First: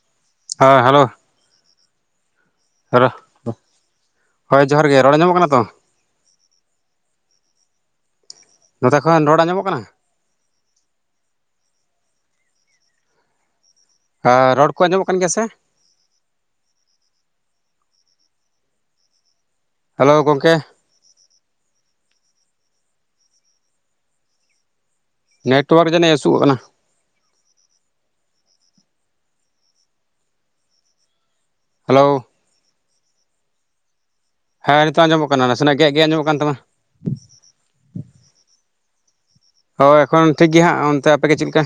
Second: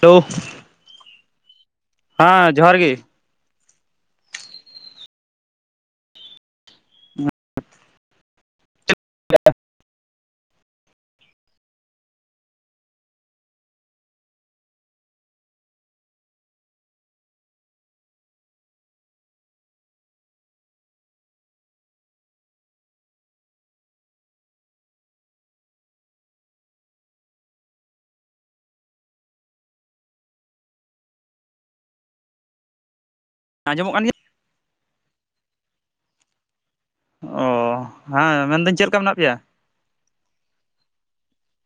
ᱛᱳ ᱦᱟᱸ ᱦᱮᱞᱳ ᱦᱟᱸ ᱡᱚᱦᱟᱨ ᱜᱮ ᱦᱳᱭ ᱡᱚᱦᱟᱨ ᱜᱮ ᱨᱚᱲ ᱟᱸᱡᱚᱢᱚᱜ ᱠᱟᱱᱟ ᱛᱚ ᱱᱚᱛᱮ ᱠᱷᱚᱱ ᱨᱚᱲ ᱟᱸᱡᱚᱢᱚᱜ ᱠᱟᱱᱟ ᱨᱚᱲ ᱠᱚ ᱟᱡᱚᱢᱚᱜ ᱠᱟᱱ ᱜᱮᱭᱟ ᱥᱮ? ᱦᱮᱞᱳ ᱜᱚᱢᱠᱮ? ᱱᱮᱴᱚᱣᱟᱨᱠ ᱡᱟᱱᱤᱡ ᱤᱥᱩᱜᱽ ᱠᱟᱱᱟ ᱾ ᱦᱮᱞᱳ ᱟᱸᱡᱚᱢᱚᱜ ᱠᱟᱱ ᱜᱮᱭᱟ ᱦᱮᱸ ᱱᱤᱛᱚᱜ ᱟᱡᱚᱢᱚᱜ ᱠᱟᱱᱟ ᱱᱟᱥᱮᱱᱟᱜ ᱜᱮᱫ ᱜᱮᱫ ᱟᱡᱚᱢᱚᱜ ᱠᱟᱱ ᱛᱟᱢᱟ ᱾ ᱚ ᱦᱮᱸ ᱢᱮᱱᱫᱟᱹᱧ ᱪᱮᱫ ᱞᱮᱠᱟ ᱢᱮᱱᱟᱜ ᱯᱮᱭᱟ? ᱦᱳᱭ ᱮᱠᱷᱚᱱ ᱴᱷᱤᱠ ᱜᱮᱭᱟ ᱦᱟᱜ ᱚᱱᱛᱮ ᱟᱯᱮᱜᱮ ᱪᱮᱫ ᱞᱮᱠᱟ?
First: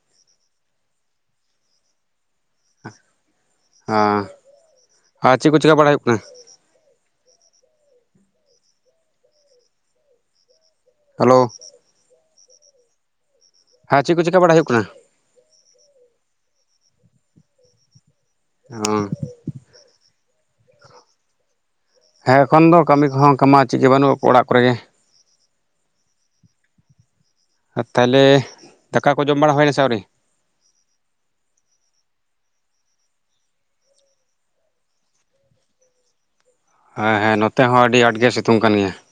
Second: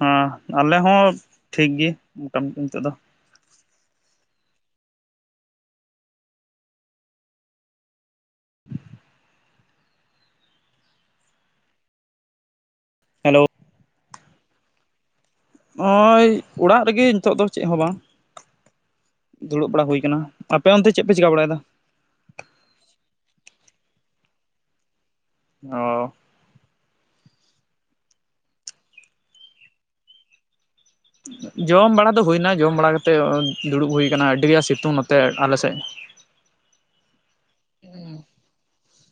ᱦᱮᱸ ᱟᱞᱮ ᱦᱚᱸ ᱴᱷᱤᱠ ᱜᱮ ᱢᱚᱴᱟᱢᱩᱴᱤ ᱱᱤᱛᱳ ᱫᱚ ᱾ ᱦᱟ ᱟᱨ ᱪᱮᱫ ᱠᱚ ᱪᱮᱠᱟ ᱵᱟᱲᱟᱭ ᱦᱟᱯᱮ? [unintelligible] ᱦᱮᱞᱳ? ᱦᱮᱞᱳ? ᱦᱮᱸ ᱪᱮᱫ ᱠᱚ ᱪᱮᱠᱟ ᱵᱟᱲᱟᱭ ᱦᱩᱭᱩᱜ ᱠᱟᱱᱟ? ᱱᱚᱜᱼᱚᱭ ᱚᱲᱟᱜ ᱨᱮᱜᱮ ᱱᱤᱛᱚᱜ ᱫᱚ ᱪᱮᱫ ᱦᱚᱸ ᱵᱟᱝ ᱾ ᱦᱚᱸ ᱫᱩᱲᱩᱵ ᱵᱟᱲᱟ ᱦᱩᱭ ᱟᱠᱟᱱᱟ ᱟᱯᱮ ᱚᱱᱛᱮ ᱪᱮᱫ ᱯᱮ ᱪᱤᱠᱟ ᱵᱟᱲᱟᱭᱮᱫᱟ? ᱦᱮᱸ ᱮᱠᱷᱚᱱ ᱫᱚ ᱠᱟᱹᱢᱤ ᱠᱚᱦᱚᱸ ᱠᱚᱢᱟ ᱪᱮᱫ ᱜᱮ ᱵᱟᱹᱱᱩᱜ ᱚᱱᱠᱟᱢᱟ ᱚᱲᱟᱜ ᱠᱚᱨᱮᱜ ᱜᱮ ᱾ ᱚ ᱛᱟᱦᱚᱞᱮ ᱫᱟᱠᱟ ᱠᱚ ᱡᱚᱢ ᱵᱟᱲᱟ ᱦᱩᱭᱮᱱᱟ ᱥᱮ ᱟᱹᱣᱨᱤ? ᱡᱚᱢ ᱵᱟᱲᱟ ᱫᱚ ᱦᱩᱭᱱᱟ ᱡᱚᱢ ᱵᱟᱲᱟ ᱠᱟᱛᱮᱫ ᱫᱩᱲᱩᱵ ᱦᱩᱭ ᱠᱟᱱᱟ ᱟᱹᱰᱤ ᱟᱴ ᱥᱤᱛᱩᱝ ᱱᱚᱛᱮ ᱟᱞᱮ ᱥᱮᱫ ᱾ ᱦᱮᱸ ᱦᱮᱸ ᱱᱚᱛᱮ ᱦᱚᱸ ᱟᱹᱰᱤ ᱟᱸᱴ ᱜᱮ ᱥᱤᱛᱩᱝ ᱠᱟᱱ ᱜᱮᱭᱟ ᱾